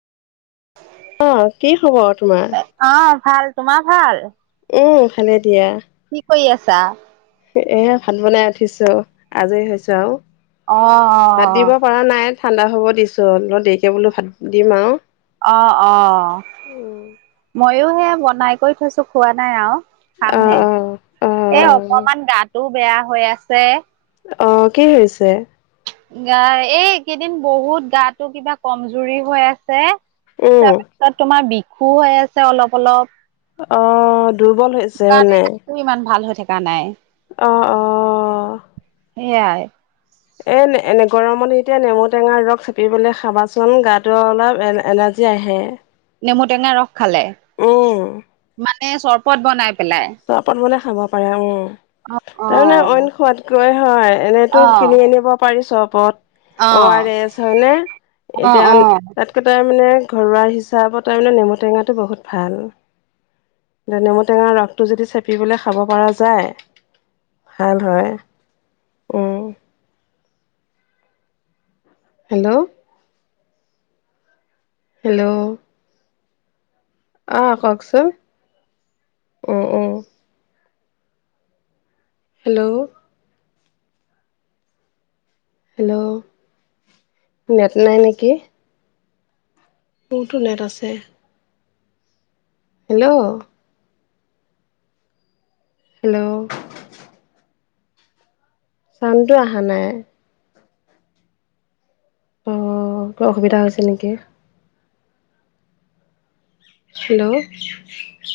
অ, কি খবৰ তোমাৰ? অ ভাল, তোমাৰ ভাল এহ, ভালে দিয়া কি কৰি আছা? এইয়া ভাত বনাই উঠিছো আৰু আজৰি হৈছোঁ আৰু অহ, অহ, অহ ভাত দিব পৰা নাই, ঠাণ্ডা হ'ব দিছো, অলপ দেৰিকে বোলো ভাতটো দিম আৰু অহ, অহ অ', মইয়ো হে বনাই কৰি থৈছো খোৱা নাই আৰু খামহে, অ', এই অ', অকমান গাটোও বেয়া হৈ আছে। অহ, কি হৈছে? ইয়াৰ, এই একেইদিন বহুত গাতো কিবা কমজুৰি হৈ আছে, উম, তাৰপৰা তাত তোমাৰ বিষো হৈ আছে, অলপ অলপ অহ, দুৰ্বল হৈছে মানে একো ইমান ভাল হৈ থাকা নাই। অহ, অহ এয়াই এহ, এনে গৰমত এতিয়া নেমু টেঙাৰ ৰস চেপি পেলাই খাবাচোন, গাতো অলপ এনাৰ্জি যে যাহে নেমু টেঙাৰ ৰস খালে। উহ মানে চৰ্বত বনাই পেলাই চৰ্বত বনাই খাব পাৰে উম, অ' তাৰমানে অ' অইন খোৱাতকৈ হয়। এনেইতো অ' কিনি আনিব পাৰি চৰ্বত অও আৰ অ' এছ হয় নে? অ' এতিয়া অ' মানে তাৰ মানে, ঘৰুৱা হিচাপত তাৰ মানে নেমু টেঙাটো বহুত ভাল। এতিয়া নেমুটেঙাৰ ৰস সেইটো যদি চেপিপেলায় খাব পৰা যায়, ভাল হয়, উম। হেল্ল হেল্ল' আ কওকচোন, উম উম হেল্ল' হেল্ল', নেট নাই নেকি মোৰটো নেট আছে। হেল্ল' হেল্ল' চাউনতোয়ে আহা নাই। অহ, কিবা অসুবিধা হৈছে নেকি? হেল্ল'